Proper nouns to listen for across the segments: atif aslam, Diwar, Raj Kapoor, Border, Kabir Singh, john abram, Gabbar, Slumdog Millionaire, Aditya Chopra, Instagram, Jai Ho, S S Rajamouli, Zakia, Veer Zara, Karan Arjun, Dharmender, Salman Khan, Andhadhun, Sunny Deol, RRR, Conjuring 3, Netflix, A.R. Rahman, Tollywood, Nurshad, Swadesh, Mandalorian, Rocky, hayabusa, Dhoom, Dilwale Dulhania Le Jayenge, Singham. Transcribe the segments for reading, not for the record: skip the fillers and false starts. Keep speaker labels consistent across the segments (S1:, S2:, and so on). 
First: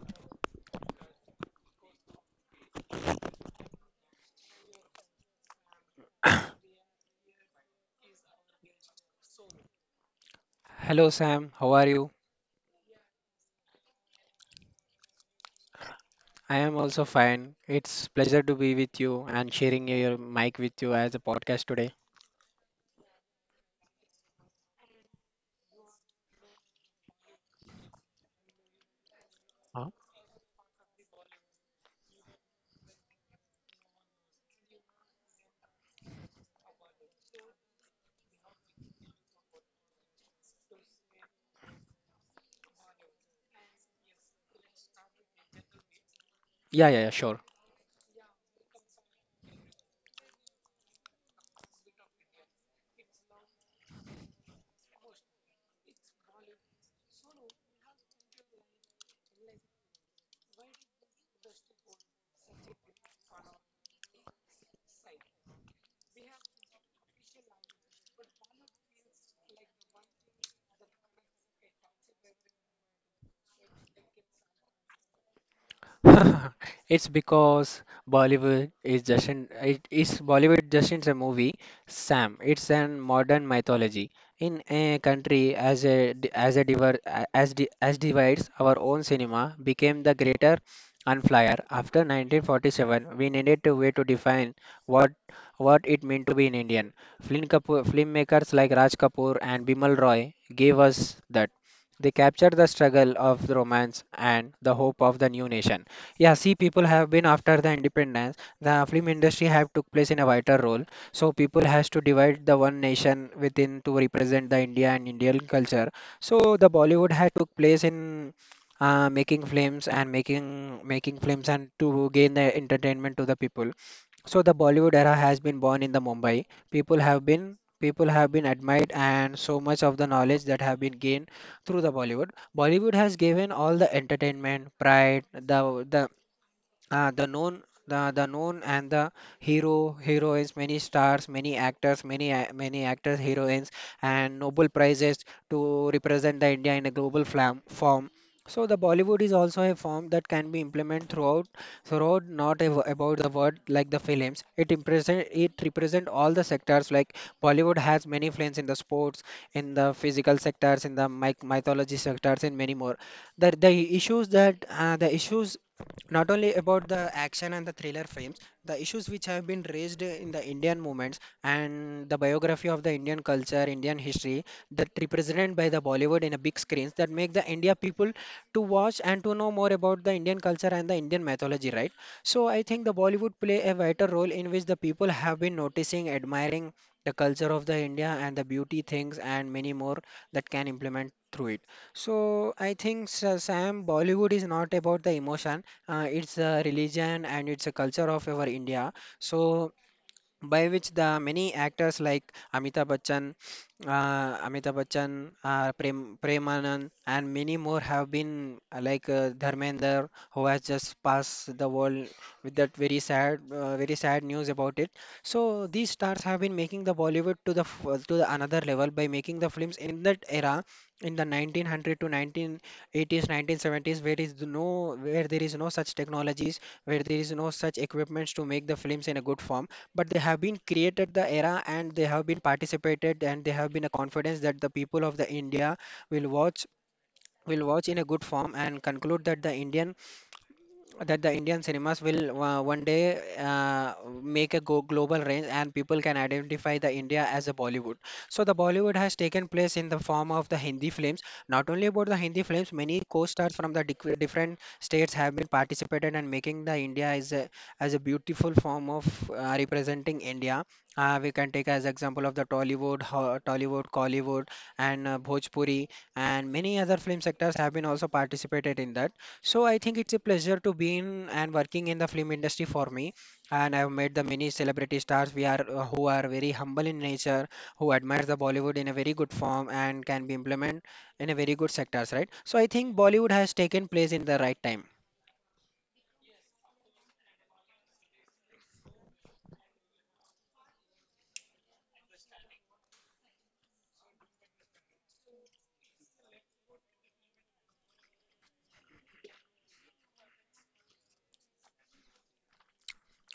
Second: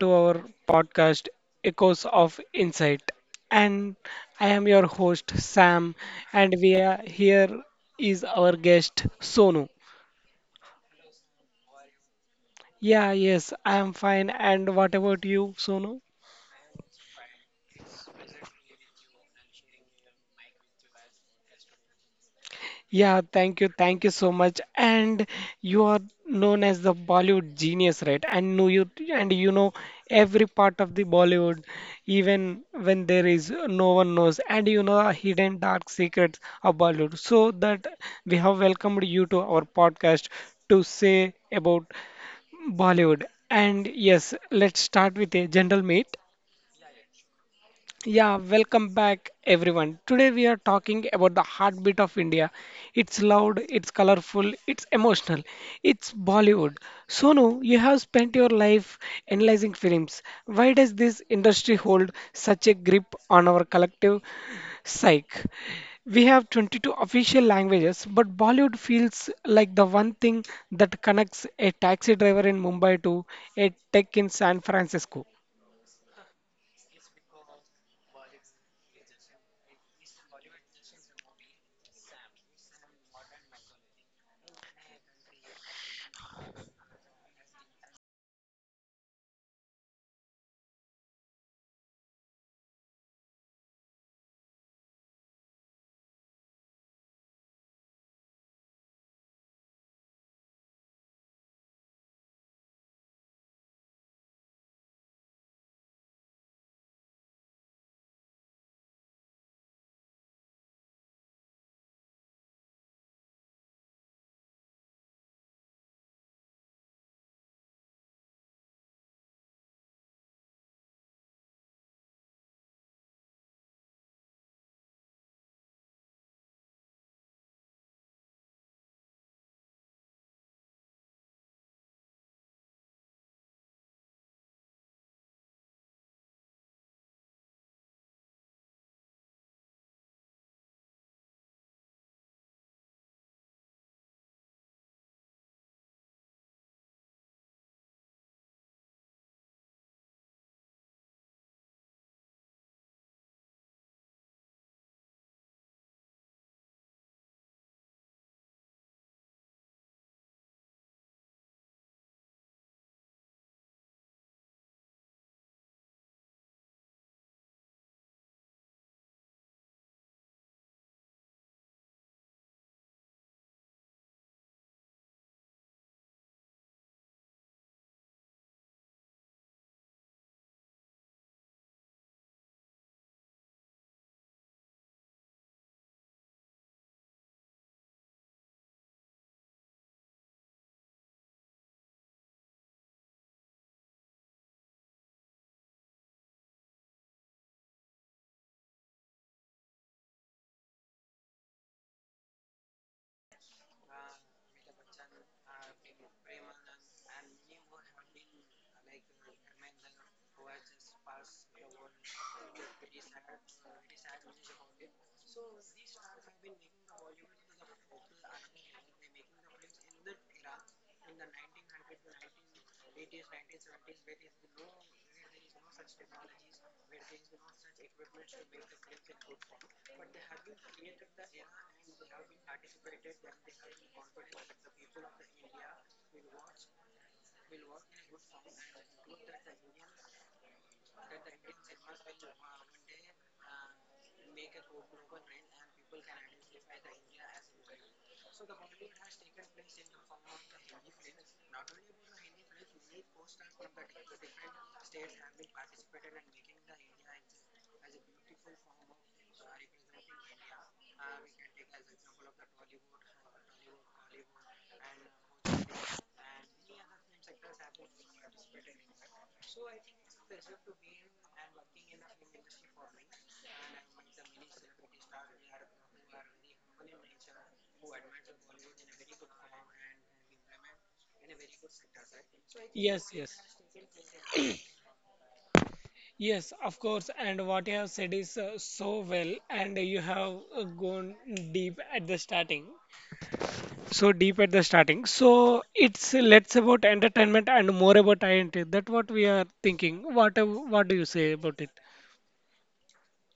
S1: to our podcast, Echoes of Insight. And I am your host, Sam. And we are here is our guest, Sonu.
S2: Hello Sam, how are you?
S1: Yeah, yes, I am fine. And what about you, Sonu?
S2: I am also fine. It's pleasure to be with you and sharing your mic with you as a podcast today.
S1: Yeah, thank you so much. And you are known as the Bollywood genius, right? And know you and you know
S2: Uh,
S1: every part of the Bollywood, even when there is no one knows, and you know the hidden dark secrets of Bollywood. So that we have welcomed you to our podcast to say about Bollywood. And yes, let's start with a general meet.
S2: yeah, yeah, yeah, sure.
S1: Yeah, welcome back everyone. Today we are talking about the heartbeat of India. It's loud, it's colorful, it's emotional. It's Bollywood. Sonu, you have spent your life analyzing films. Why does this industry hold such a grip on our collective psyche? We have 22 official languages, but Bollywood feels like the one thing that connects a taxi driver in Mumbai to a tech in San Francisco.
S2: It's because Bollywood just in a movie, Sam. It's an modern mythology in a country as a di- as a diver a- as di, as divides our own cinema became the greater unflyer. After 1947, we needed a way to define what what it meant to be an Indian. Film Kapoor, filmmakers like Raj Kapoor and Bimal Roy gave us that. They captured the struggle of the romance and the hope of the new nation. Yeah, see, people have been after the independence. The film industry have took place in a vital role. So people has to divide the one nation within to represent the India and Indian culture. So the Bollywood had took place in making films and making films and to gain the entertainment to the people. So the Bollywood era has been born in the Mumbai. People have been admired and so much of the knowledge that have been gained through the Bollywood. Bollywood has given all the entertainment, pride, the known and the hero heroines many stars many actors many a- many actors heroines and nobel prizes to represent the india in a global form. So the bollywood is also a form that can be implemented throughout not a, about the world like the films. It represent all the sectors like bollywood has many films in the sports, in the physical sectors, in the myc mythology sectors and many more. The issues, not only about the action and the thriller films, the issues which have been raised in the Indian movements and the biography of the Indian culture, Indian history that represented by the Bollywood in a big screens, that make the India people to watch and to know more about the Indian culture and the Indian mythology, right? So I think the Bollywood play a vital role in which the people have been noticing, admiring the culture of the India and the beauty things and many more that can implement through it. So I think Sam, Bollywood is not about the emotion, it's a religion and it's a culture of our India. So by which the many actors like Amitabh Bachchan, Premanand, and many more have been like Dharmender, who has just passed the world with that very sad news about it. So these stars have been making the Bollywood to to the another level by making the films in that era. In the 1900 to 1980s, 1970s, where is no, where there is no such technologies, where there is no such equipments to make the films in a good form, but they have been created the era and they have been participated and they have been a confidence that the people of the india will watch will watch in a good form and conclude that
S1: That the
S2: the indian
S1: Indians
S2: cinemas
S1: themselves will
S2: will
S1: one
S2: one
S1: day
S2: day
S1: make
S2: make
S1: it popular, people
S2: global range and
S1: can
S2: people can
S1: identify
S2: identify
S1: the
S2: the
S1: India
S2: india
S1: as
S2: as a
S1: a country.
S2: bollywood. So
S1: So the
S2: the
S1: Bollywood
S2: bollywood
S1: has
S2: has
S1: taken
S2: taken
S1: place
S2: place
S1: in
S2: in
S1: the
S2: the
S1: form
S2: form
S1: of
S2: of
S1: the
S2: the hindi
S1: Hindi
S2: films,
S1: films. Not
S2: not
S1: only
S2: only about the hindi
S1: Bollywood,
S2: films. Many
S1: many post-stars from the
S2: different
S1: different
S2: states
S1: states have
S2: have been
S1: been participating
S2: participated
S1: in
S2: and
S1: making
S2: making
S1: the
S2: the India
S1: India as
S2: as
S1: a
S2: a
S1: beautiful
S2: beautiful
S1: form
S2: form
S1: of
S2: of
S1: representing
S2: representing
S1: India.
S2: India.
S1: We
S2: We
S1: can
S2: can take
S1: take as
S2: as
S1: an example
S2: example
S1: of
S2: of
S1: the
S2: the
S1: Bollywood,
S2: Tollywood,
S1: Bollywood,
S2: Tollywood, Collywood, and
S1: Bollywood,
S2: Bhojpuri, and many other film sectors have been also
S1: have.
S2: participated in that. So I think it's a pleasure to be in and working in the film industry for me. And I've met the many celebrity stars we are who are very humble in nature, who admires the Bollywood in a very good form and can be implemented in a very good sectors, right? So I think
S1: Yes, yes,
S2: Bollywood has taken place in the right time.
S1: yes, of course. And what you have said is so well, and you have gone deep at the starting. So deep at the starting. So it's less about entertainment and more about identity. That what we are thinking. What do you say about it?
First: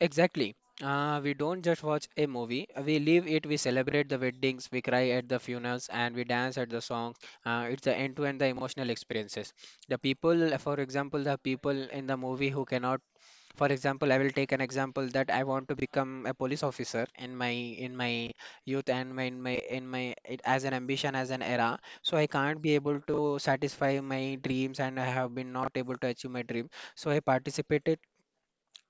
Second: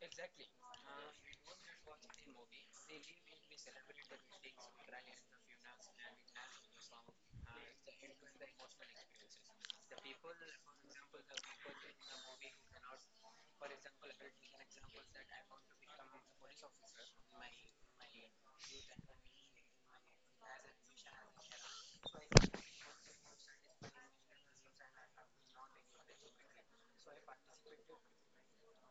S2: Exactly. We don't just watch a movie. We live it. We celebrate the weddings. We cry at the funerals, and we dance at the songs. It's the end-to-end the emotional experiences. The people, for example, the people in the movie who cannot, for example, I will take an example that I want to become a police officer in my youth and my as an ambition as an era, so I can't be able to satisfy my dreams and I have been not able to achieve my dream. So I participated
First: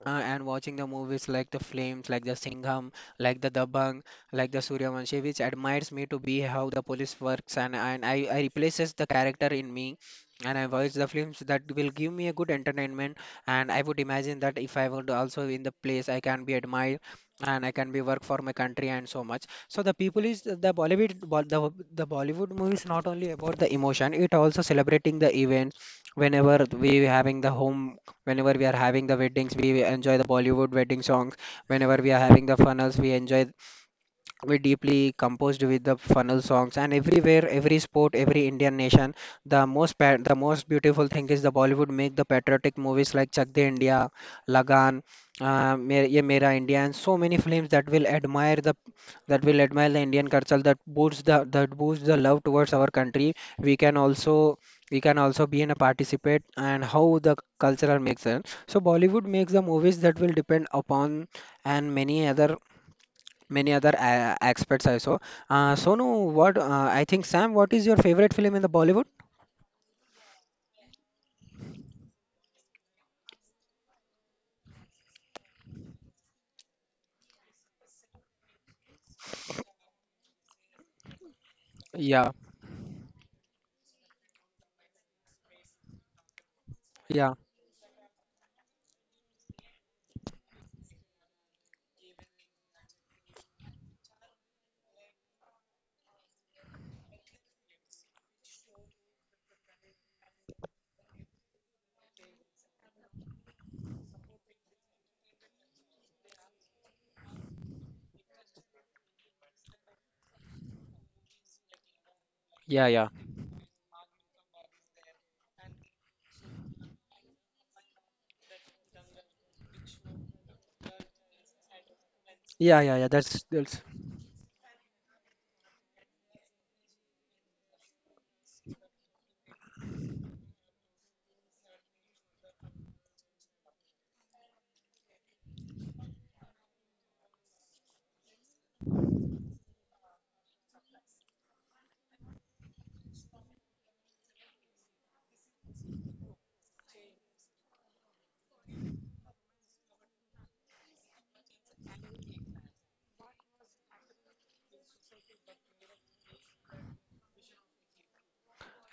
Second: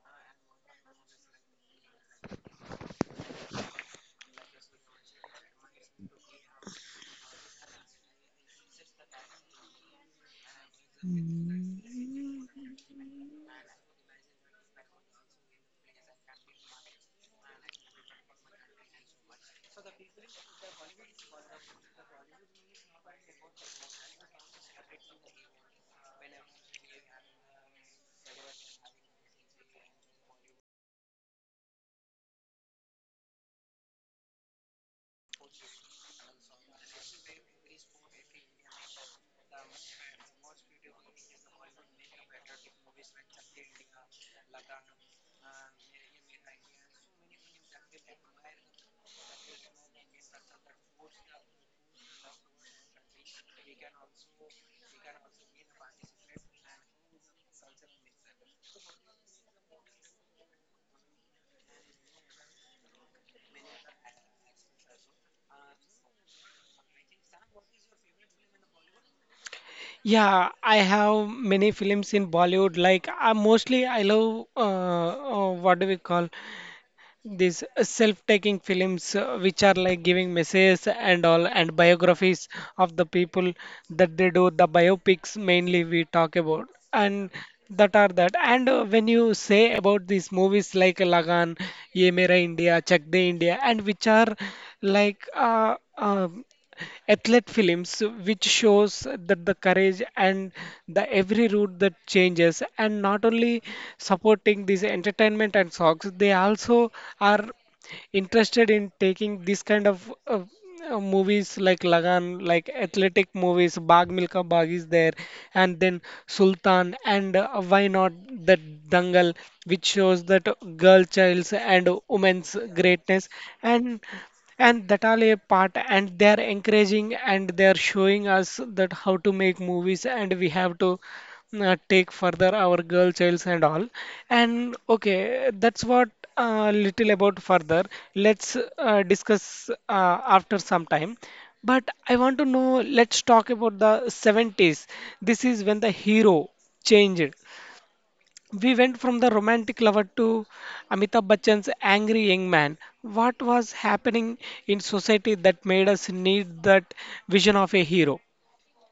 S2: and watching the movies like the Flames, like the Singham, like the Dabang, like the Suryavanshi, which admires me to be how the police works, and I replaces the character in me, and I watch the films that will give me a good entertainment, and I would imagine that if I would also in the place, I can be admired, and I can be work for my country and so much. So the people is the Bollywood, the Bollywood movies, not only about the emotion, it also celebrating the events whenever we having the home whenever we are having the weddings, we enjoy the Bollywood wedding songs. Whenever we are having the funnels, we deeply composed with the funnel songs, and everywhere, every sport, every indian nation, the most the most beautiful thing is the bollywood make the patriotic movies like chak de india, lagan, ye mera india and so many films that will admire the, indian culture, that boosts the, love towards our country. we can also we can also be in a participate and how the cultural makes it. So bollywood makes the movies that will depend upon and many other, aspects also. Sonu, what I think, Sam, what is your favorite film in the Bollywood?
S1: Yeah, I have many films in Bollywood. Like I mostly I love what do we call? These self-taking films, which are like giving messages and all and
S2: Yeah,
S1: biographies of the people that they do the biopics mainly we talk about, and
S2: yeah,
S1: that are that, and when you say about these movies like Lagan, Ye Mera India, Chak De India, and which are like athlete films, which shows that the courage and the every route that changes, and not only supporting these entertainment and songs, they also are interested in taking this kind of movies like Lagan, like
S2: yeah, yeah.
S1: athletic movies, Bag Milka Bag is there, and then Sultan, and why not that Dangal, which shows that girl child's and women's
S2: Yeah, yeah, yeah.
S1: greatness,
S2: That's
S1: and and that all a part, and they are encouraging and they are showing us that how to make movies, and we have to take further our girl childs and all. And okay, that's what little about further. Let's discuss after some time, but I want to know. Let's talk about the 70s. This is when the hero changed. We went from the romantic lover to Amitabh Bachchan's angry young man. What was happening in society that made us need that vision of a hero?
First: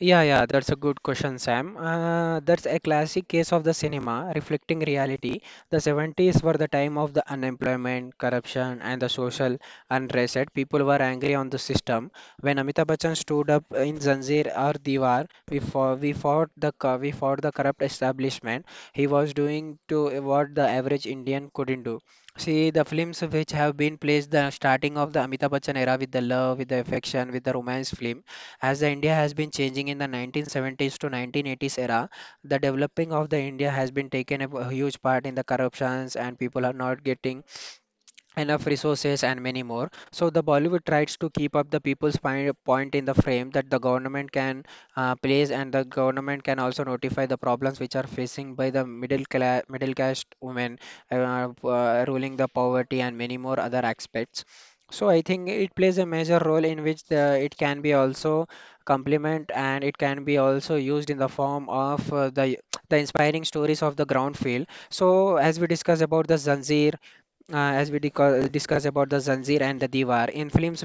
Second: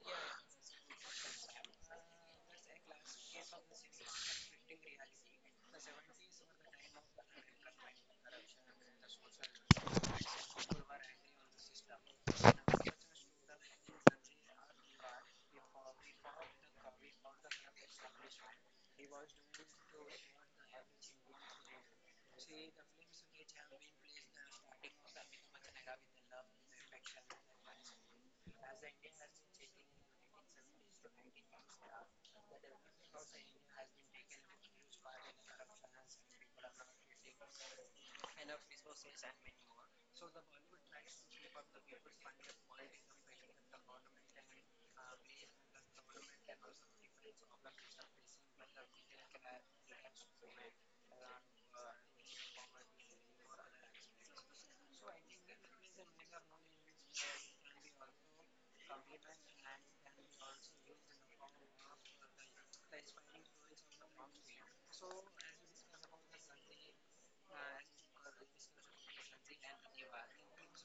S2: Yeah, that's a good question, Sam. That's a classic case of the cinema reflecting reality. The 70s were the time of the unemployment, corruption, and the social unrest. People were angry on the system. When Amitabh Bachchan stood up in Zanzir or Diwar, we fought we fought the corrupt establishment. He was doing to what the average Indian couldn't do. See, the films which have been placed the starting of the Amitabh Bachchan era with the love, with the affection, with the romance film, as the India has been changing in the 1970s to 1980s era, the developing of the India has been taken a huge part in the corruptions, and people are not getting enough resources and many more. So the bollywood tries to keep up the people's point in the frame that the government can place, and the government can also notify the problems which are facing by the middle class middle caste women, ruling the poverty and many more other aspects. So I think it plays a major role in which it can be also complement and it can be also used in the form of the inspiring stories of the ground field. So as we discuss about the Zanzir, discuss about the Zanzir and the Diwar. In film,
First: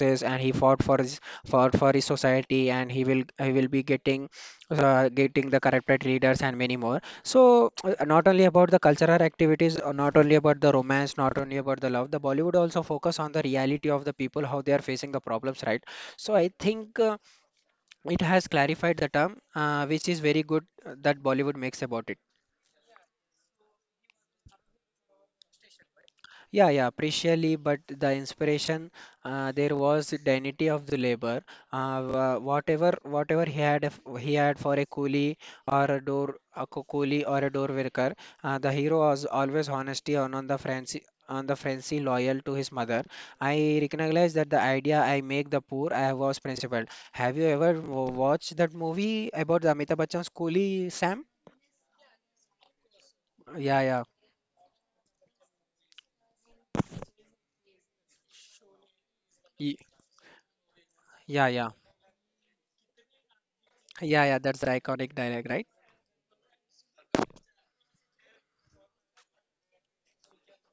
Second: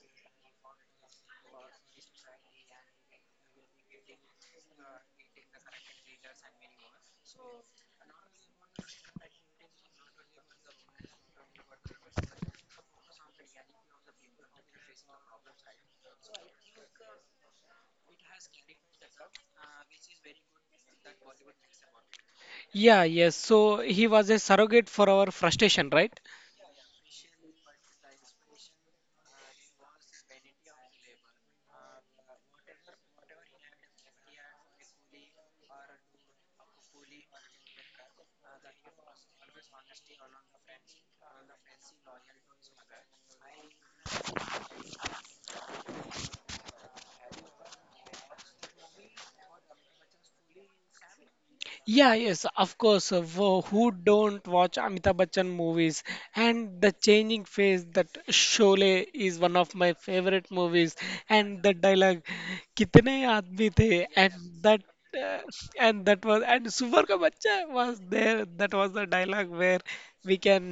S2: and he fought for his society, and he will be getting getting the corrupted leaders and many more. So not only about the cultural activities, not only about the romance, not only about the love. The Bollywood also focus on the reality of the people, how they are facing the problems, right? So I think it has clarified the term, which is very good, that Bollywood makes about it.
S1: Yeah, yes. So he was a surrogate for our frustration, right?
S2: Yeah, yeah, precisely. But the inspiration, there was dignity of the labor. Whatever he had, he had for a coolie or a door, coolie or a door worker. The hero was always honesty on the Franci on the Francie loyal to his mother. I recognize that the idea I make the poor I was principled. Have you ever watched that movie about the Amitabh Bachchan's coolie, Sam?
S1: Yeah, yes, of course.
S2: Yeah,
S1: Who
S2: yeah,
S1: don't watch Amitabh Bachchan movies? And the changing face that Sholay is one of
S2: Ye-
S1: my favorite movies.
S2: yeah,
S1: And
S2: yeah,
S1: the dialogue, "कितने आदमी थे?"
S2: yeah, yeah. That's the
S1: That
S2: iconic
S1: uh,
S2: dialogue, right?
S1: and that was, and Suvar ka bachcha was there. That was the dialogue where we can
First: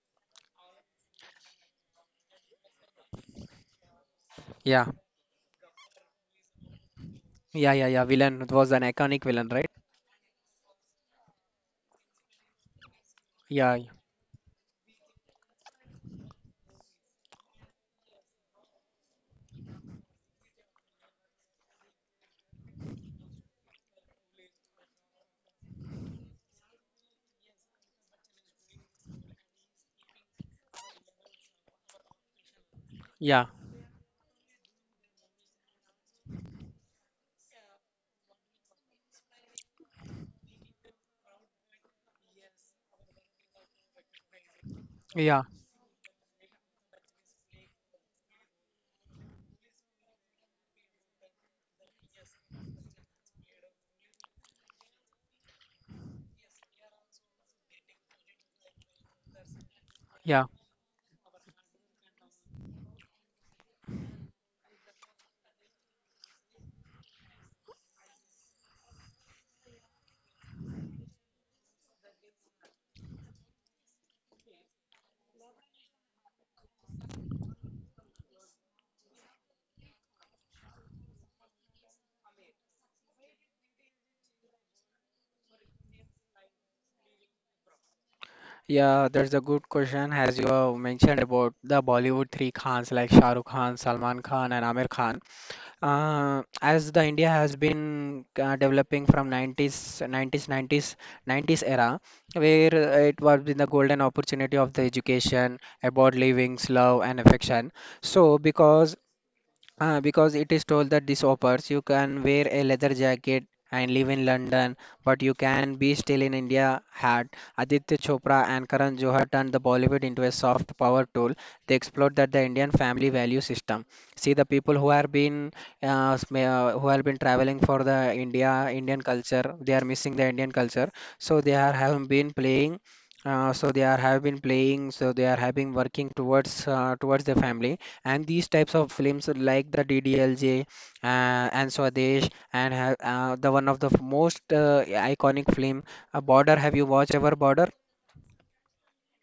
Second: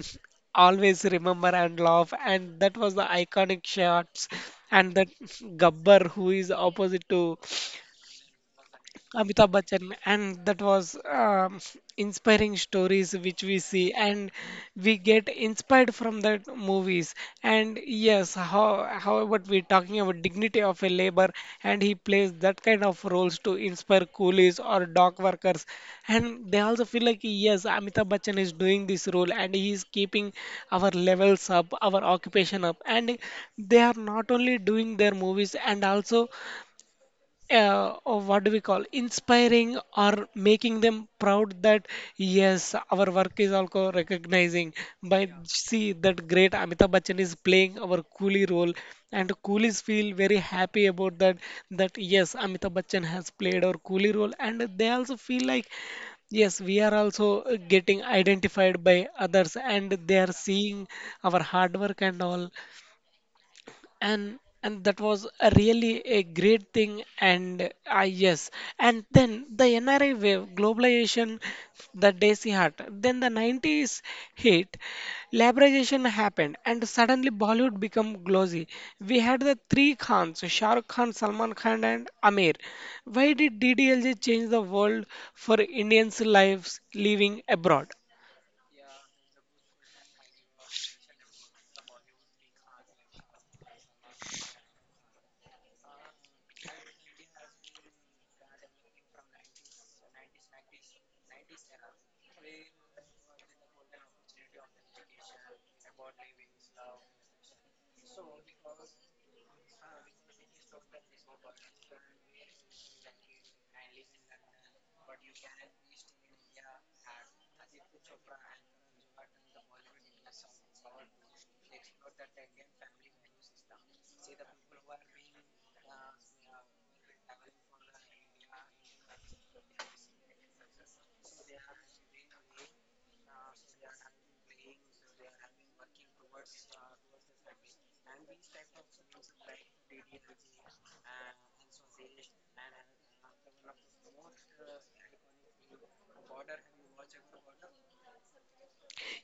S1: always remember and laugh. And that was the iconic shots.
S2: Yeah.
S1: And that Gabbar who is opposite to
S2: Yeah, yeah, yeah. Villain was an iconic villain,
S1: Amitabh
S2: right?
S1: Bachchan, and that was inspiring stories which we
S2: Yeah,
S1: see, and we get inspired from that movies. And yes, how what we're talking about dignity of a labor, and he plays that kind of roles to inspire coolies or dock workers, and they also feel like yes, Amitabh Bachchan is doing this role, and he is keeping our levels up, our occupation up, and
S2: yeah,
S1: they are not only doing their movies and also or what do we call, inspiring or making them proud that yes, our work is also recognizing by
S2: yeah,
S1: see that great Amitabh Bachchan is playing our coolie role, and coolies feel very happy about that, that yes, Amitabh Bachchan has played our coolie role and they also feel like yes, we are also getting identified by others and they are
S2: yeah,
S1: seeing our hard work and all. And that was a really a great thing, and yes. And then the NRI wave, globalization, the desi heart, then the 90s hit, liberalization happened, and suddenly Bollywood become glossy. We had the three Khans, Shah Rukh Khan, Salman Khan, and Amir. Why did DDLJ change the world for Indians lives living abroad?
S2: yeah. That's a good question. As you have mentioned about the Bollywood three Khans like Shah Rukh Khan, Salman Khan, and Amir Khan. As the India has been developing from 90s, 90s, 90s, 90s era, where it was in the golden opportunity of the education about living, love, and affection. So, because because it is told that this offers you can wear a leather jacket and live in London, but you can be still in India. Had Aditya Chopra and Karan Johar turned the Bollywood into a soft power tool, they explored that the Indian family value system. See the people who have been who have been traveling for the Indian culture, they are missing the Indian culture, so they are have been playing. So they are have been playing, so they are having working towards towards the family and these types of films like the DDLJ uh, and Swadesh and the one of the most iconic film Border, have you watched ever Border?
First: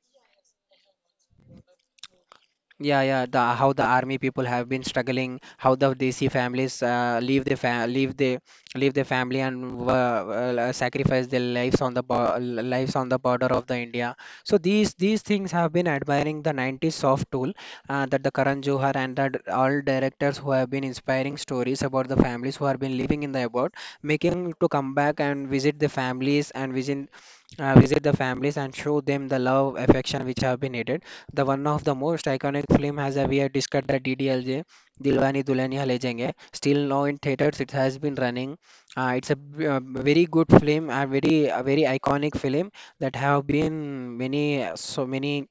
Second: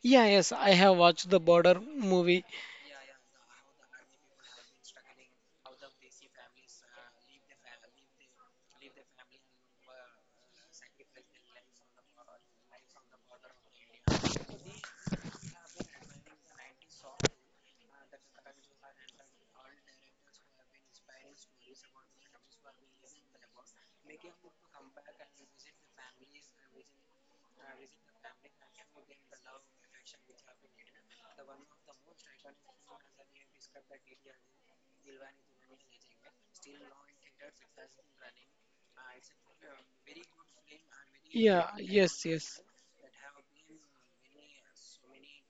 S1: Yeah, yes, I have watched the Border movie.
S2: Yeah, yeah. The how the army people have been struggling, how the Desi families leave their family and sacrifice their lives on the border of the India. So these things have been admiring the 90s soft tool, that the Karan Johar and that all directors who have been inspiring stories about the families who have been living in the abroad, making to come back and visit the families and visit visit the families and show them the love affection which have been needed. The one of the most iconic film has a we have discussed the DDLJ, Dilwani Dulhania Le Jayenge. Still now in theaters, it has been running. It's a very good film, a
S1: Yeah,
S2: very
S1: yes,
S2: iconic
S1: yes.
S2: film that have been many so many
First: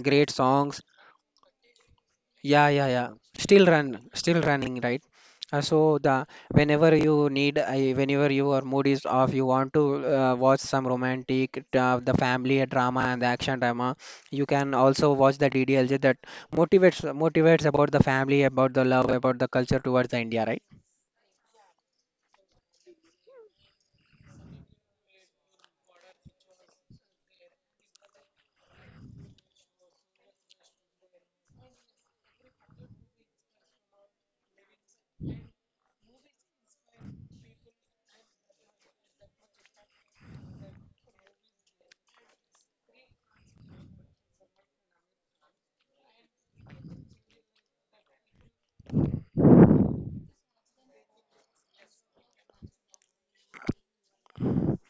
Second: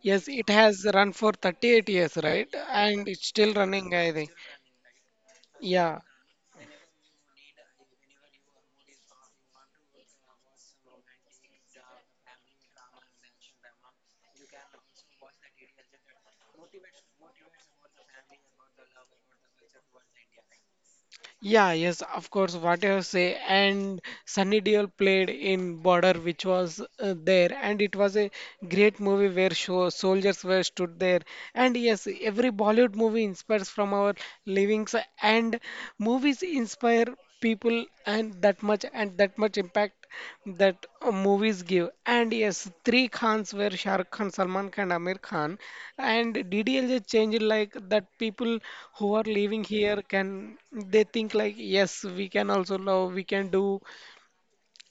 S1: Yes,
S2: great
S1: it
S2: songs.
S1: has run for 38 years, right?
S2: Yeah, yeah,
S1: And
S2: yeah.
S1: it's still
S2: Still
S1: running,
S2: run,
S1: I think.
S2: still running, right? So
S1: Yeah.
S2: the whenever you need, I whenever your mood is off, you want to watch some romantic, the family drama and the action drama. You can also watch the DDLJ that motivates about the family, about the love, about the culture towards the India, right?
S1: Yeah, yes, of course, what you say. And Sunny Deol played in Border, which was there, and it was a great movie where show, soldiers were stood there. And yes, every Bollywood movie inspires from our livings, and movies inspire people. And that much impact that movies give. And yes, three Khans were Shah Rukh Khan, Salman Khan, Amir Khan, and DDLJ changed like that people who are living here can, they think like yes, we can also love, we can do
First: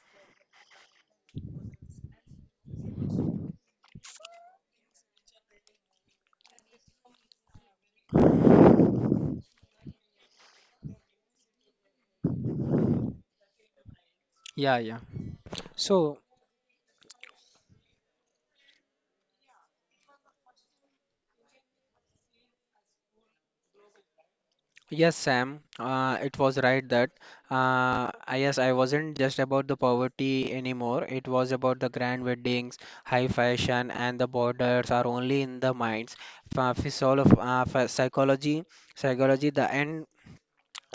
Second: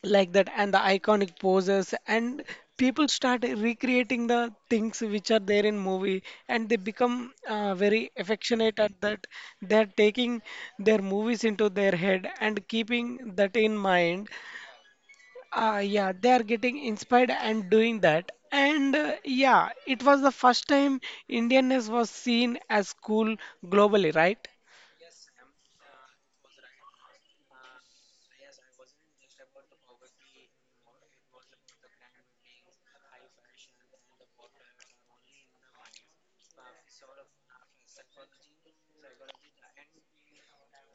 S1: like that. And the iconic poses, and people start recreating the things which are there in movie, and they become very affectionate at that. They're taking their movies into their head and keeping that in mind.
S2: Yeah, yeah.
S1: Yeah,
S2: So
S1: they are getting inspired and doing that. And yeah, it was the first time Indianness was seen as cool globally, right?
S2: Yes, Sam, it was right that. Yes, I wasn't just about the poverty anymore. It was about the grand weddings, high fashion, and the borders are only in the minds. Psychology, psychology.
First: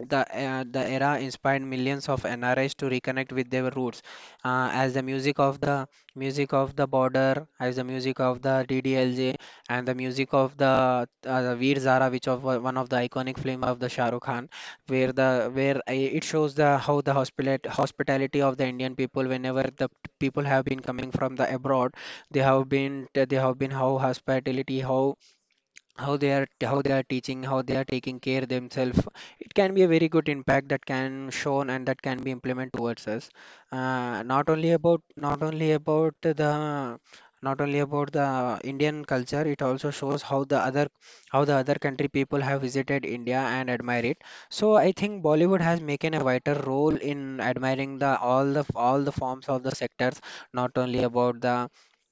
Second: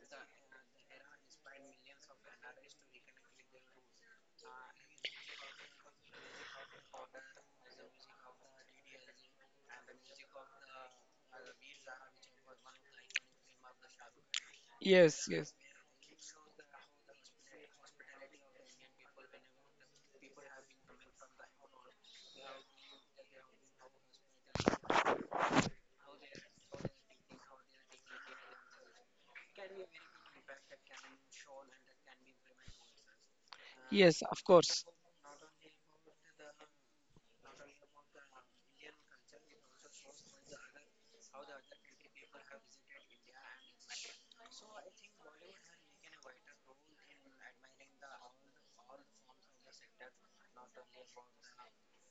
S2: The, the era inspired millions of NRIs to reconnect with their roots, as the music of the music of the border, as the music of the DDLJ, and the music of the Veer Zara, which one of the iconic film of the Shah Rukh Khan, where
S1: Yes,
S2: the
S1: yes,
S2: it shows the how the hospitality of the Indian people whenever people have been coming from the abroad, they have been how hospitality how they are teaching how they are taking care themselves. It can be a very good impact that can shown and that can be implemented towards us,
S1: yes, of course.
S2: not only about the not only about the Indian culture. It also shows how the other country people have visited India and admire it, has taken a vital role in admiring the all the all the forms of the sectors, not only about the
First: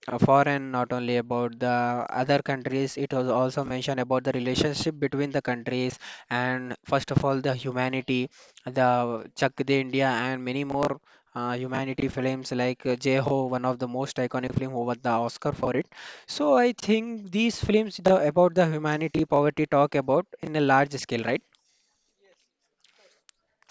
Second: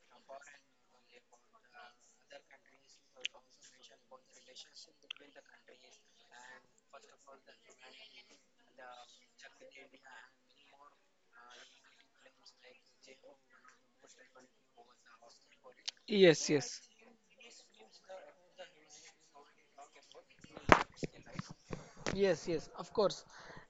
S2: foreign, not only about the other countries. It was also mentioned about the relationship between the countries and first of all the humanity, the Chak De India and many more humanity films like Jai Ho, one of the most iconic film who won the Oscar for it.
S1: Yes,
S2: So I
S1: yes.
S2: think these films the, about the humanity poverty talk about in a large scale, right?
S1: Yes, yes, of course.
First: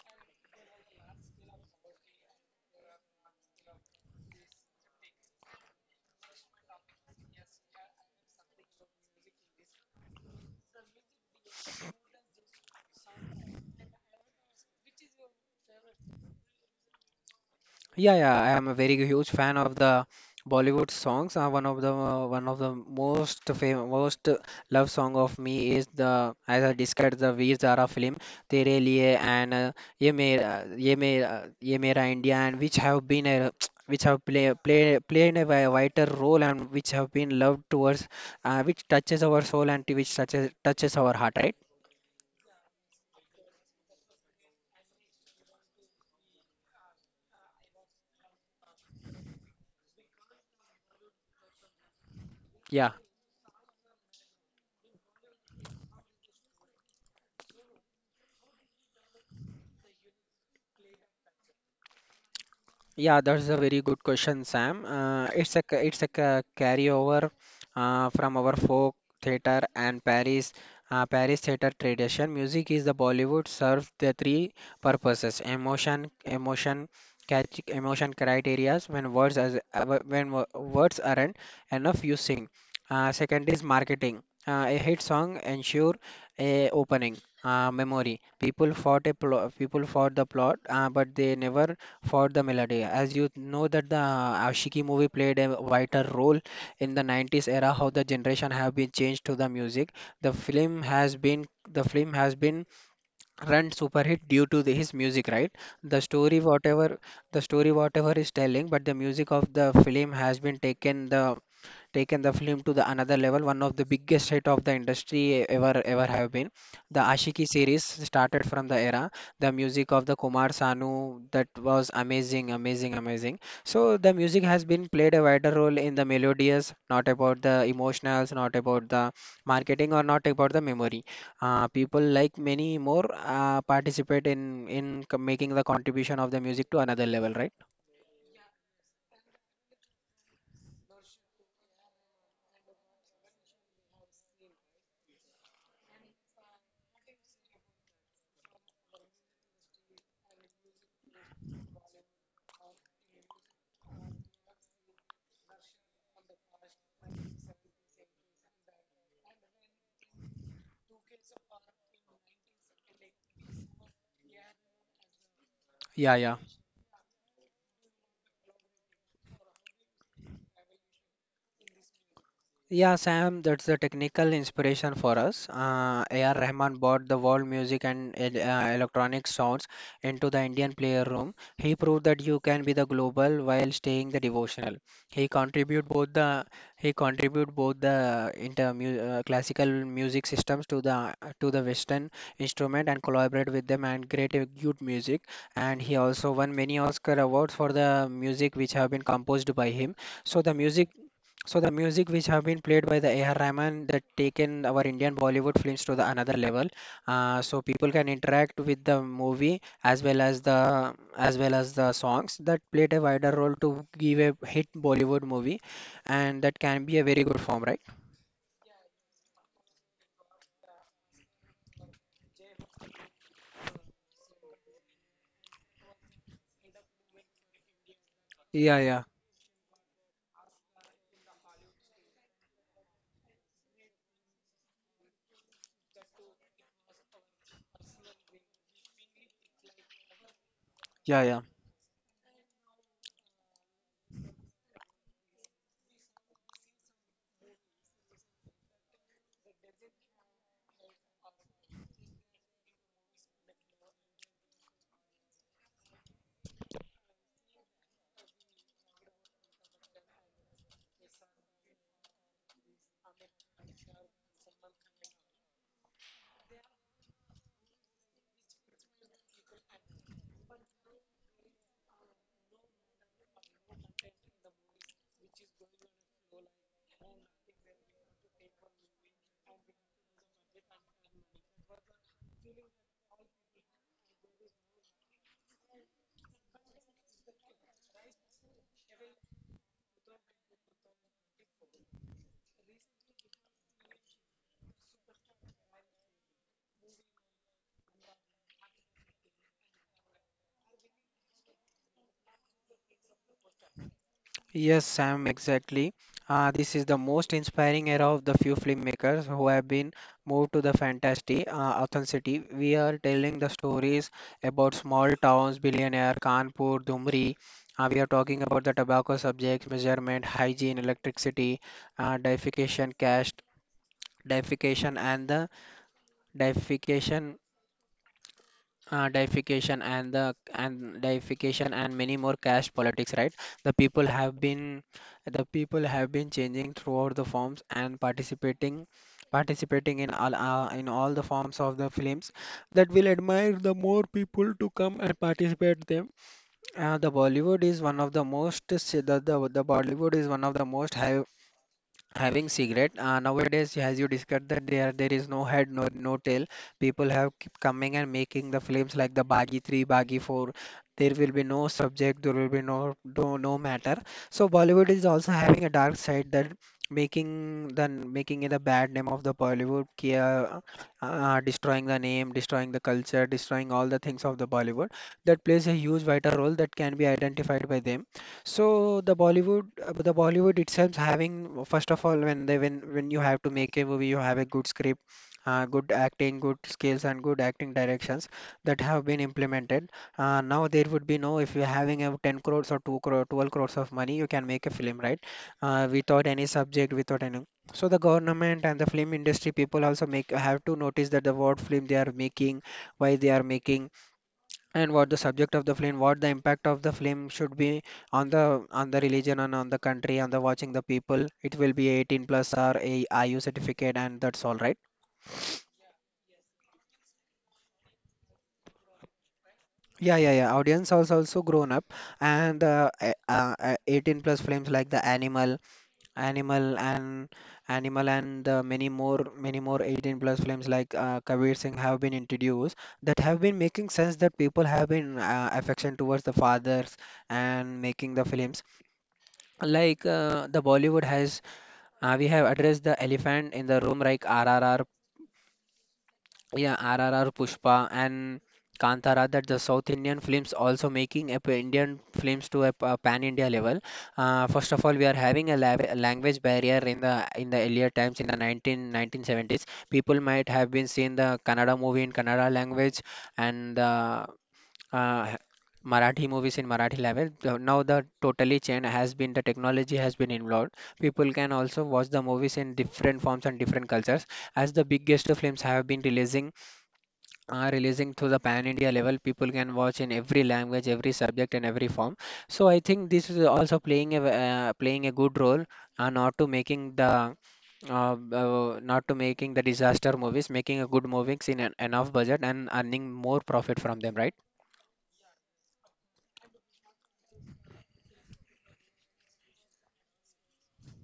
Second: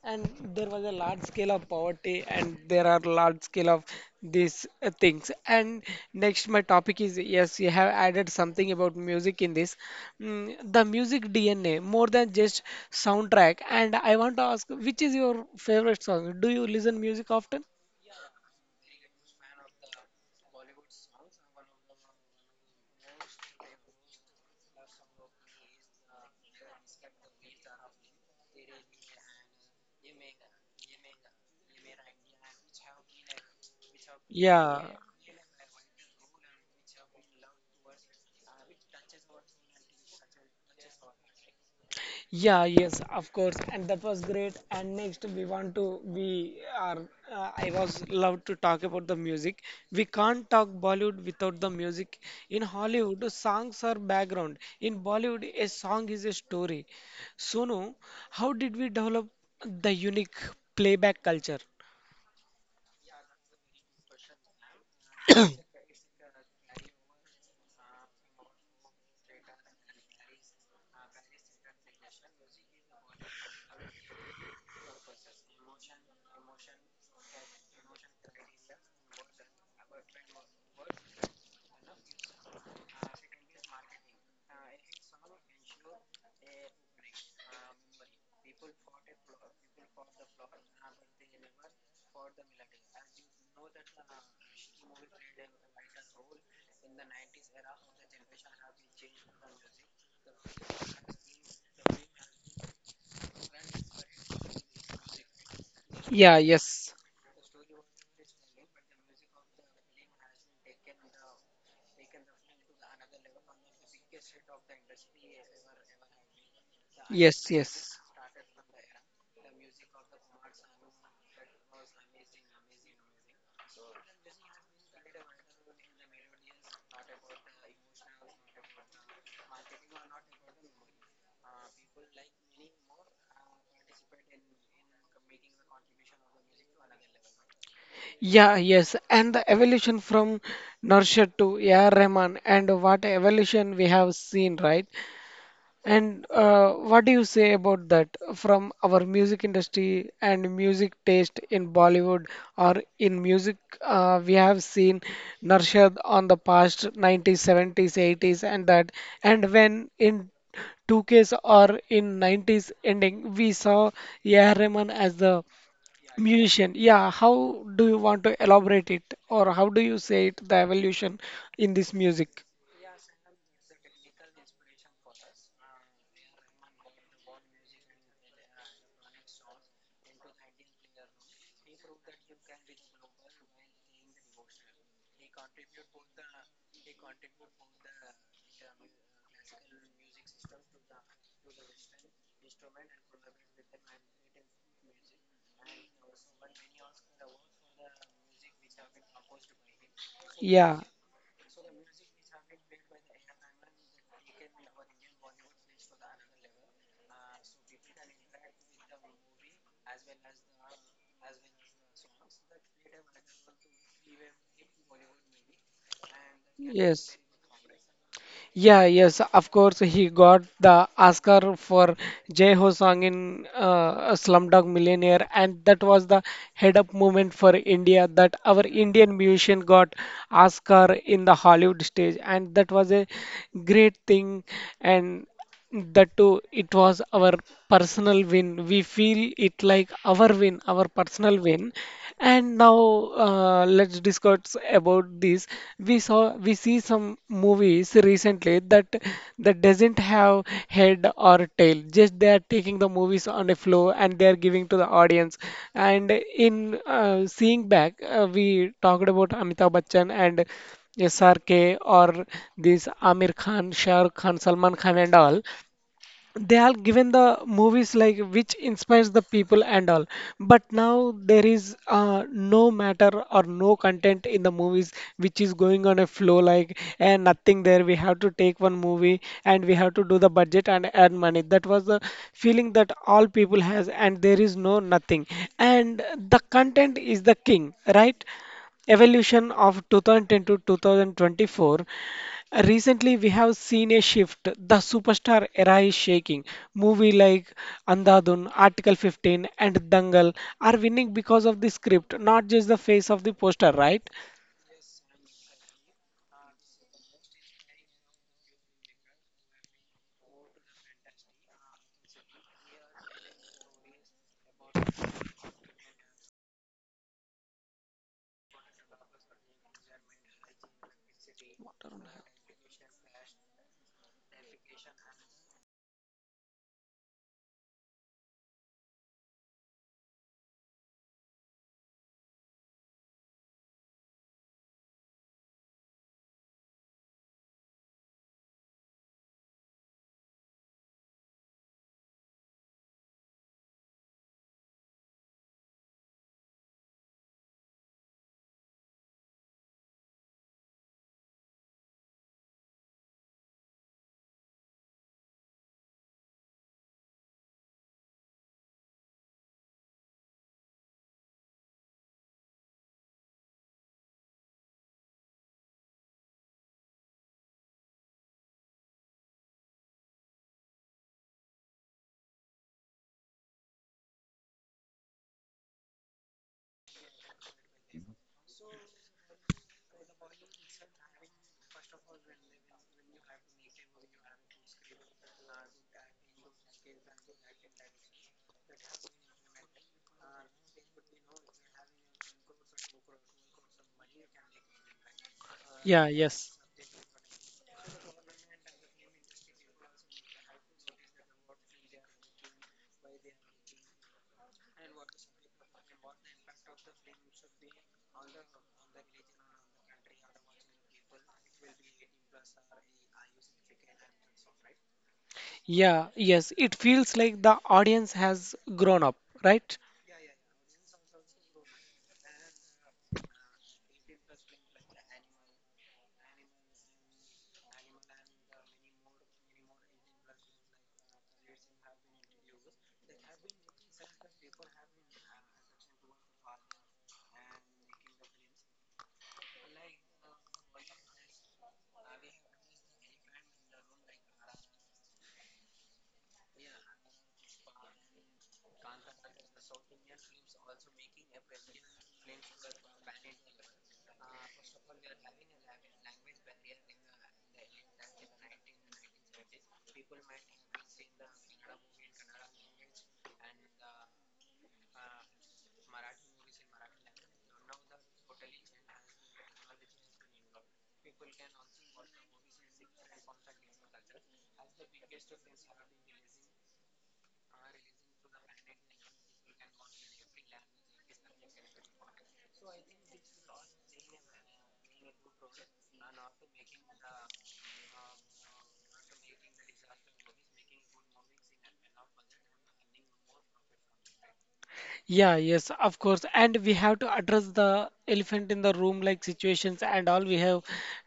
S1: And there was a large scale of poverty, and there are large scale of these things. And next, my topic is yes, you have added something about music in this. Mm, the music DNA, more than just soundtrack. And I want to ask, which is your favorite song? Do you listen music often?
S2: Yeah, yeah, I am a very huge fan of the Bollywood songs. One of the most famous, most love song of me is the as I discussed the Veer Zara film "Tere Liye" and "Ye Mera Ye Mera India" and which have been a which have
S1: Yeah,
S2: played a vital role and which have been loved towards, which touches our soul and which touches our heart, right?
S1: yeah, yes, of course, and that was great. And next, we want to we are. I was love to talk about the music. We can't talk Bollywood without the music. In
S2: Yeah.
S1: Hollywood, songs are background. In Bollywood, a song is a story. Sonu, how did we develop the unique playback culture?
S2: Yeah, that's a very good question, Sam. It's a carryover from our folk theater and Paris, Paris theater tradition. Music is the Bollywood serves the three purposes: emotion, emotion, catch, emotion criterias. When words as wh- when wo- Words aren't enough, you sing. Second is marketing. A hit song ensure a opening. Memory. People fought a plot. People fought the plot, but they never for the melody. As you know that the Ashiki movie played a vital role in the 90s era how the generation have been changed to the music. The film has been the film has been run super hit due to the, his music, right? the
S1: Yeah,
S2: story
S1: yes,
S2: whatever the story whatever is telling, but the music of the film has been taken the film to the another level, one of the biggest hit of the industry ever have been. The ashiki
S1: yes,
S2: series
S1: yes.
S2: started from the era, the music of the Kumar Sanu. That was amazing. So the music has been played a wider role in the melodious, not about the emotionals, not about the marketing, or not about the memory. People like many more participate in making the contribution of the music to another level, right?
S1: Yeah, yes, and the evolution from Nurshad to A.R. Rahman, and what evolution we have seen, right? And what do you say about that from our music industry and music taste in Bollywood or in music? We have seen Narshad on the past 90s, 70s, 80s, and that. And when in 2Ks or in 90s ending, we saw A.R. Rahman as the
S2: Yeah, yeah.
S1: musician. Yeah, how do you want to elaborate it, or how do you say it, the evolution in this music?
S2: Yeah, Sam, that's the technical inspiration for us. A.R. Rahman brought the world music and electronic sounds into the Indian player room. He proved that you can be the global while staying the devotional. He contribute both the he contribute both the classical music systems to the Western instrument and collaborate with them and create a good music. And he also won many Oscar awards for the music which have been composed by him. So the
S1: Yeah.
S2: music so the music which have been played by the A.R. Rahman that taken our Indian Bollywood films to the another level. So people can interact with the movie as well as the as well as the songs that played a wider role to give a hit Bollywood movie, and that can be a
S1: Yes.
S2: very good form, right?
S1: Yeah, yes, of course he got the Oscar for Jai Ho song in Slumdog Millionaire, and that was the head up moment for India that our
S2: Yeah, yeah,
S1: Indian musician got Oscar in the Hollywood stage, and that was a great thing. And that too, it was our personal win. We feel it like our win, our
S2: yeah,
S1: personal
S2: yeah.
S1: win. And now let's discuss about this. We see some movies recently that doesn't have head or tail. Just they are taking the movies on a flow and they are giving to the audience. And in seeing back, we talked about Amitabh Bachchan and SRK or this Amir Khan, Shah Rukh Khan, Salman Khan and all. They are given the movies like which inspires the people and all, but now there is no matter or no content in the movies which is going on a flow like, and nothing there. We have to take one movie and we have to do the budget and earn money. That was the feeling that all people has, and there is no nothing, and the content is the king, right? Evolution of 2010 to 2024. Recently, we have seen a shift. The superstar era is shaking. Movie like Andhadhun, Article 15, and Dangal are winning because of the script, not just the face of the poster, right?
S2: Yes, Sam, exactly. This is the most inspiring era of the few filmmakers who have been moved to the fantasy, authenticity. We are telling the stories about small towns, billionaire, Kanpur, Dumri. We are talking about the tobacco subjects, measurement, hygiene, electricity, deification, caste, deification, and the deification deification and the and deification and many more caste politics, right? the people have been the people have been changing throughout the forms and participating, participating in all the forms of the films that will admire the more people to come and participate them. Uh, the bollywood is one of the most The Bollywood is one of the most high having cigarette, nowadays, as you discussed that there is no head, no no tail. People have keep coming and making the films like the bagi 3, bagi 4. There will be no subject, there will be no no, no matter. So Bollywood is also having a dark side that making the making it a bad name of the Bollywood, destroying the name, destroying the culture, destroying all the things of the Bollywood that plays a huge vital role that can be identified by them. So the Bollywood itself having first of all when they when you have to make a movie, you have a good script, good acting, good skills, and good acting directions that have been implemented. Now there would be no if you're having a 10 crores or 2 crore, 12 crores of money, you can make a film, right?
S1: Yeah,
S2: Without any
S1: yes.
S2: subject, without any. So the government and the film industry people also make have to notice that the what film they are making, why they are making, and what the subject of the film, what the impact of the film should be on the religion and on the country, on the watching the people. It will be 18 plus or a iu certificate and that's all right.
S1: Yeah, yes. It feels like the audience has grown up, right?
S2: Yeah, yeah, audience also grown up. And 18 plus films like the animal, animal and animal and many more 18 plus films like Kabir Singh have been introduced, that have been making sense, that people have been affection towards the fathers and making the films like, the Bollywood has, we have addressed the elephant in the room like RRR. Yeah, RRR, Pushpa and Kantara, that the South Indian films also making up Indian films to a, a pan India level. First of all, we are having a, a language barrier in the earlier times in the nineteen nineteen seventies. People might have been seeing the Kannada movie in Kannada language and the uh, Marathi movies in Marathi level. So now the totally change has been, the technology has been involved. People can also watch the movies in different forms and different cultures. As the biggest films have been releasing, releasing to the pan India level, people can watch in every language, every subject, and every form. So I think this is also playing a playing a good role, and not to making the not to making the disaster movies, making a good movies in an enough budget and earning more profit from them, right?
S1: Yeah, yes, of course. And we have to address the elephant in the room like situations and all we have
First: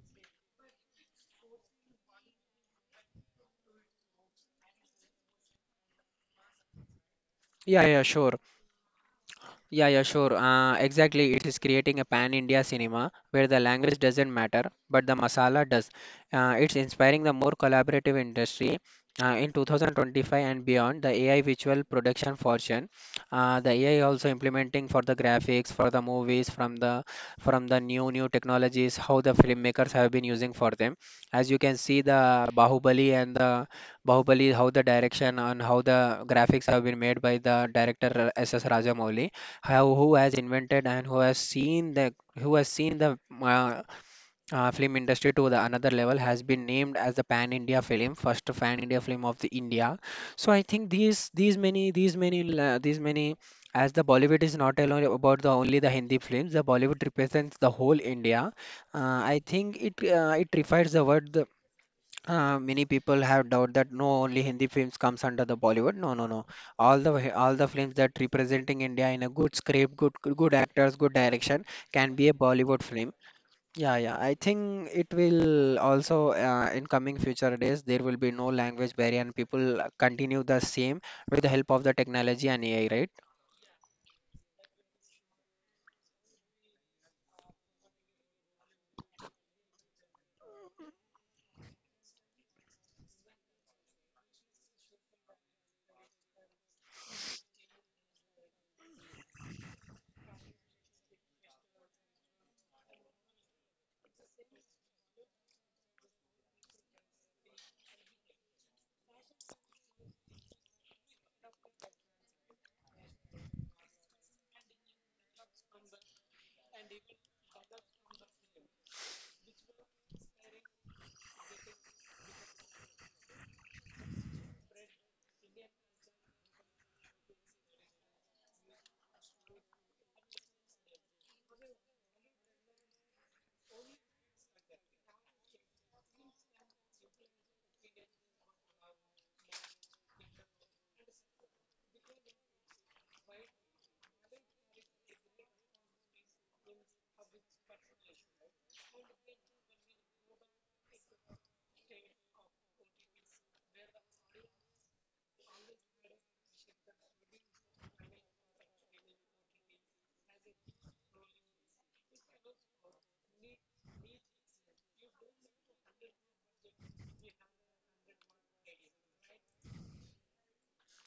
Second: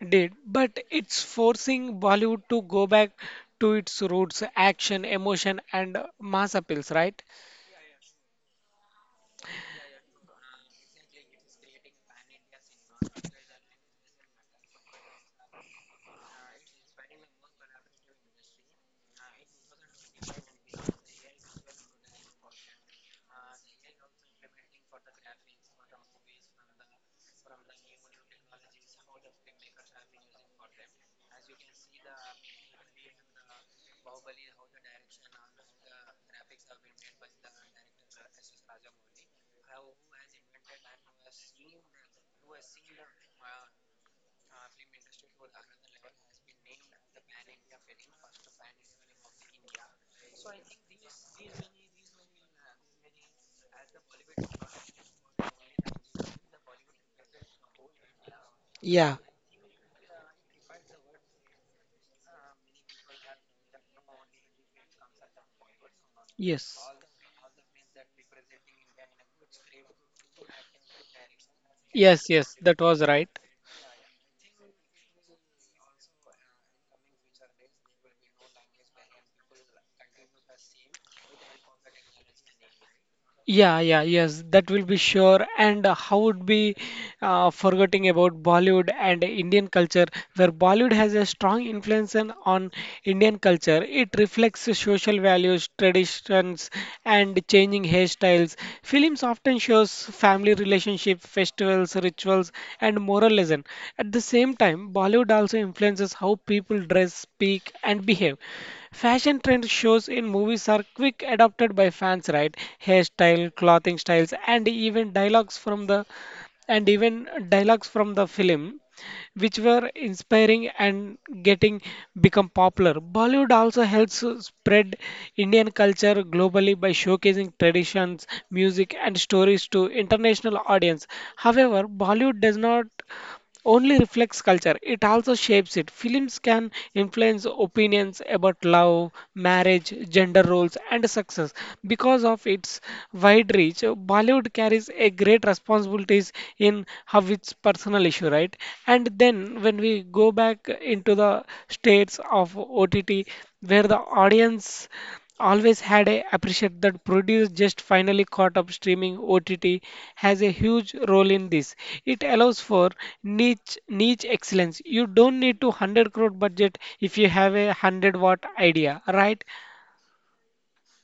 S1: did. But it's forcing Bollywood to go back to its roots, action, emotion, and mass appeals, right?
S2: Yeah, yeah, sure. Yeah, sure. Exactly. It is creating a pan-India cinema where the language doesn't matter, but the masala does. It's inspiring the more collaborative industry. In 2025 and beyond, the AI visual production fortune, the AI also implementing for the graphics, for the movies, from the new technologies, how the filmmakers have been using for them. As you can see, the Bahubali and the how the direction and how the graphics have been made by the director, S S Rajamouli, have who has invented and who has seen the film industry to the another level, has been named as the pan India film, first pan India film of the India. So I think these many, as the Bollywood is not alone about the only the Hindi films, the Bollywood represents the whole India.
S1: Yeah,
S2: I think it, it refers the word, the many people have doubt that no only Hindi films comes under the Bollywood. No, no, no.
S1: yes.
S2: All the films that representing India in a good script, good, good actors, good direction can be
S1: Yes,
S2: a
S1: yes,
S2: Bollywood
S1: that was
S2: film.
S1: right.
S2: Yeah, yeah. I think it will also, in coming future days, there will be no language barrier and people continue the same with the help of the technology and AI, right?
S1: Yeah, yeah, yes, that will be sure. And how would be forgetting about Bollywood and Indian culture, where Bollywood has a strong influence on Indian culture. It reflects the social values, traditions, and changing hairstyles. Films often shows family relationship, festivals, rituals, and moral lesson. At the same time, Bollywood also influences how people dress, speak, and behave. Fashion trend shows in movies are quick adopted by fans, right? Hairstyle, clothing styles, and even dialogues from the film, which were inspiring and getting become popular. Bollywood also helps spread Indian culture globally by showcasing traditions, music, and stories to international audience. However, Bollywood does not only reflects culture, it also shapes it. Films can influence opinions about love, marriage, gender roles, and success. Because of its wide reach, Bollywood carries a great responsibilities in how its personal issue, right? And then when we go back into the states of OTT, where the audience always had a appreciate that produce just finally caught up. Streaming OTT has a huge role in this. It allows for niche excellence. You don't need to 100 crore budget if you have a 100 watt idea, right?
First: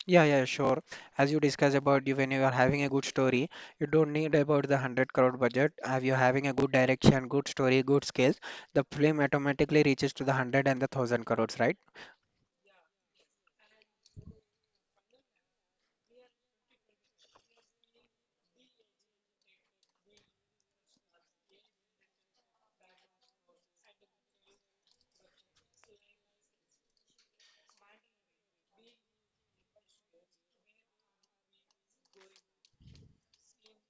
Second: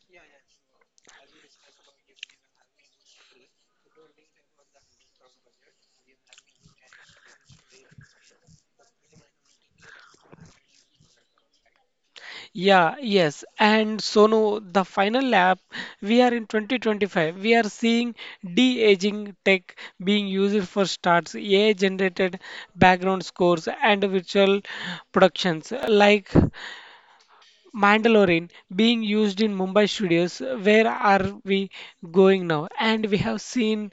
S2: Yeah, yeah, sure. As you discuss about, you when you are having a good story, you don't need about the 100 crore budget. If you're having a good direction, good story, good skills, the film automatically reaches to the 100 and the 1000 crores, right?
S1: Yeah, yes. And Sonu, the final lap, we are in 2025. We are seeing de-aging tech being used for starts, AI generated background scores, and virtual productions like Mandalorian being used in Mumbai studios. Where are we going now?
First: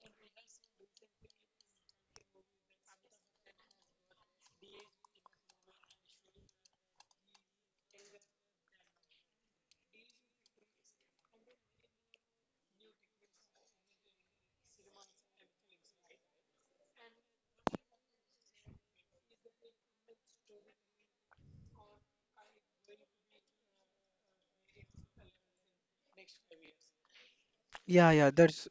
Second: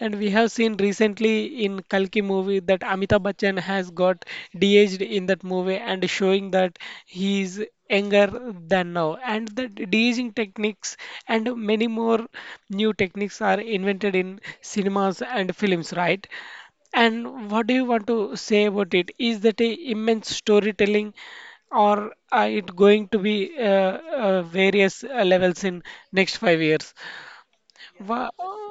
S1: And we have seen recently in Kalki movie that Amitabh Bachchan has got de-aged in that movie and showing that he is younger than now. And the de-aging techniques and many more new techniques are invented in cinemas and films, right? And what do you want to say about it? Is that a immense storytelling, or it going to be various levels in next 5 years?
S2: Yeah,
S1: Wha-
S2: yeah, that's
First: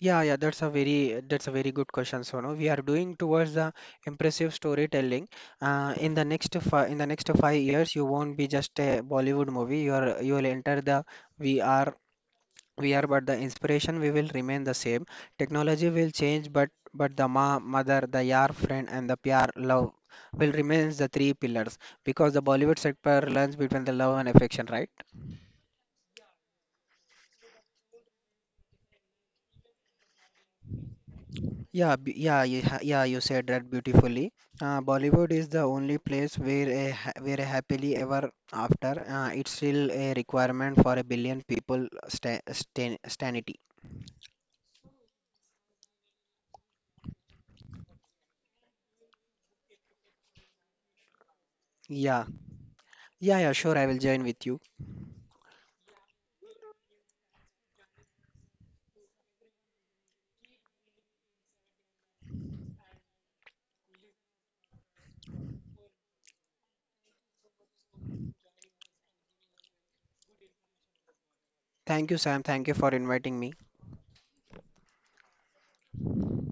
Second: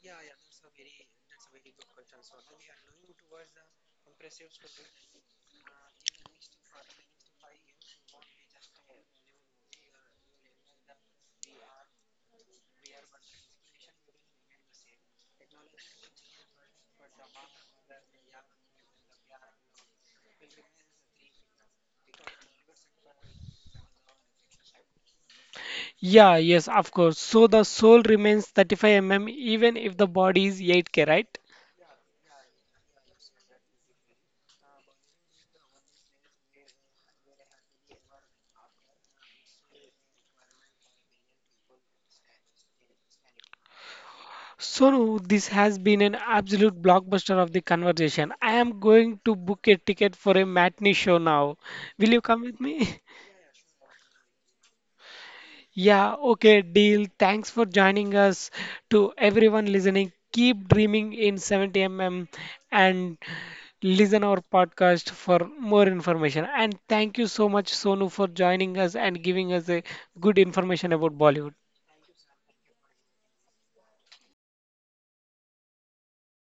S2: yeah, yeah, that's a very good question, Sonu. We are doing towards the impressive storytelling. In the next 5 years, you won't be just a Bollywood movie. You will enter the VR. We are, but the inspiration we will remain the same. Technology will change, but the ma mother, the yar friend, and the pyar love will remain the three pillars, because the Bollywood sector learns between the love and affection, right?
S1: yeah, yes, of course. So the soul remains 35 mm even if the body is 8K, right?
S2: Yeah, yeah, you said that beautifully. Bollywood is the only place where a where a happily ever after, it's still a requirement for a billion people sanity.
S1: So no, this has been an absolute blockbuster of the conversation. I am going to book a ticket for a matinee show now. Will you
S2: Yeah,
S1: come with me?
S2: yeah, sure, I will join with you.
S1: Yeah, okay, deal. Thanks for joining us. To everyone listening, keep dreaming in 70 mm and listen our podcast for more information. And thank you so much, Sonu, for joining us and giving us a good information about Bollywood.
S2: Thank you, Sam, thank you for inviting me.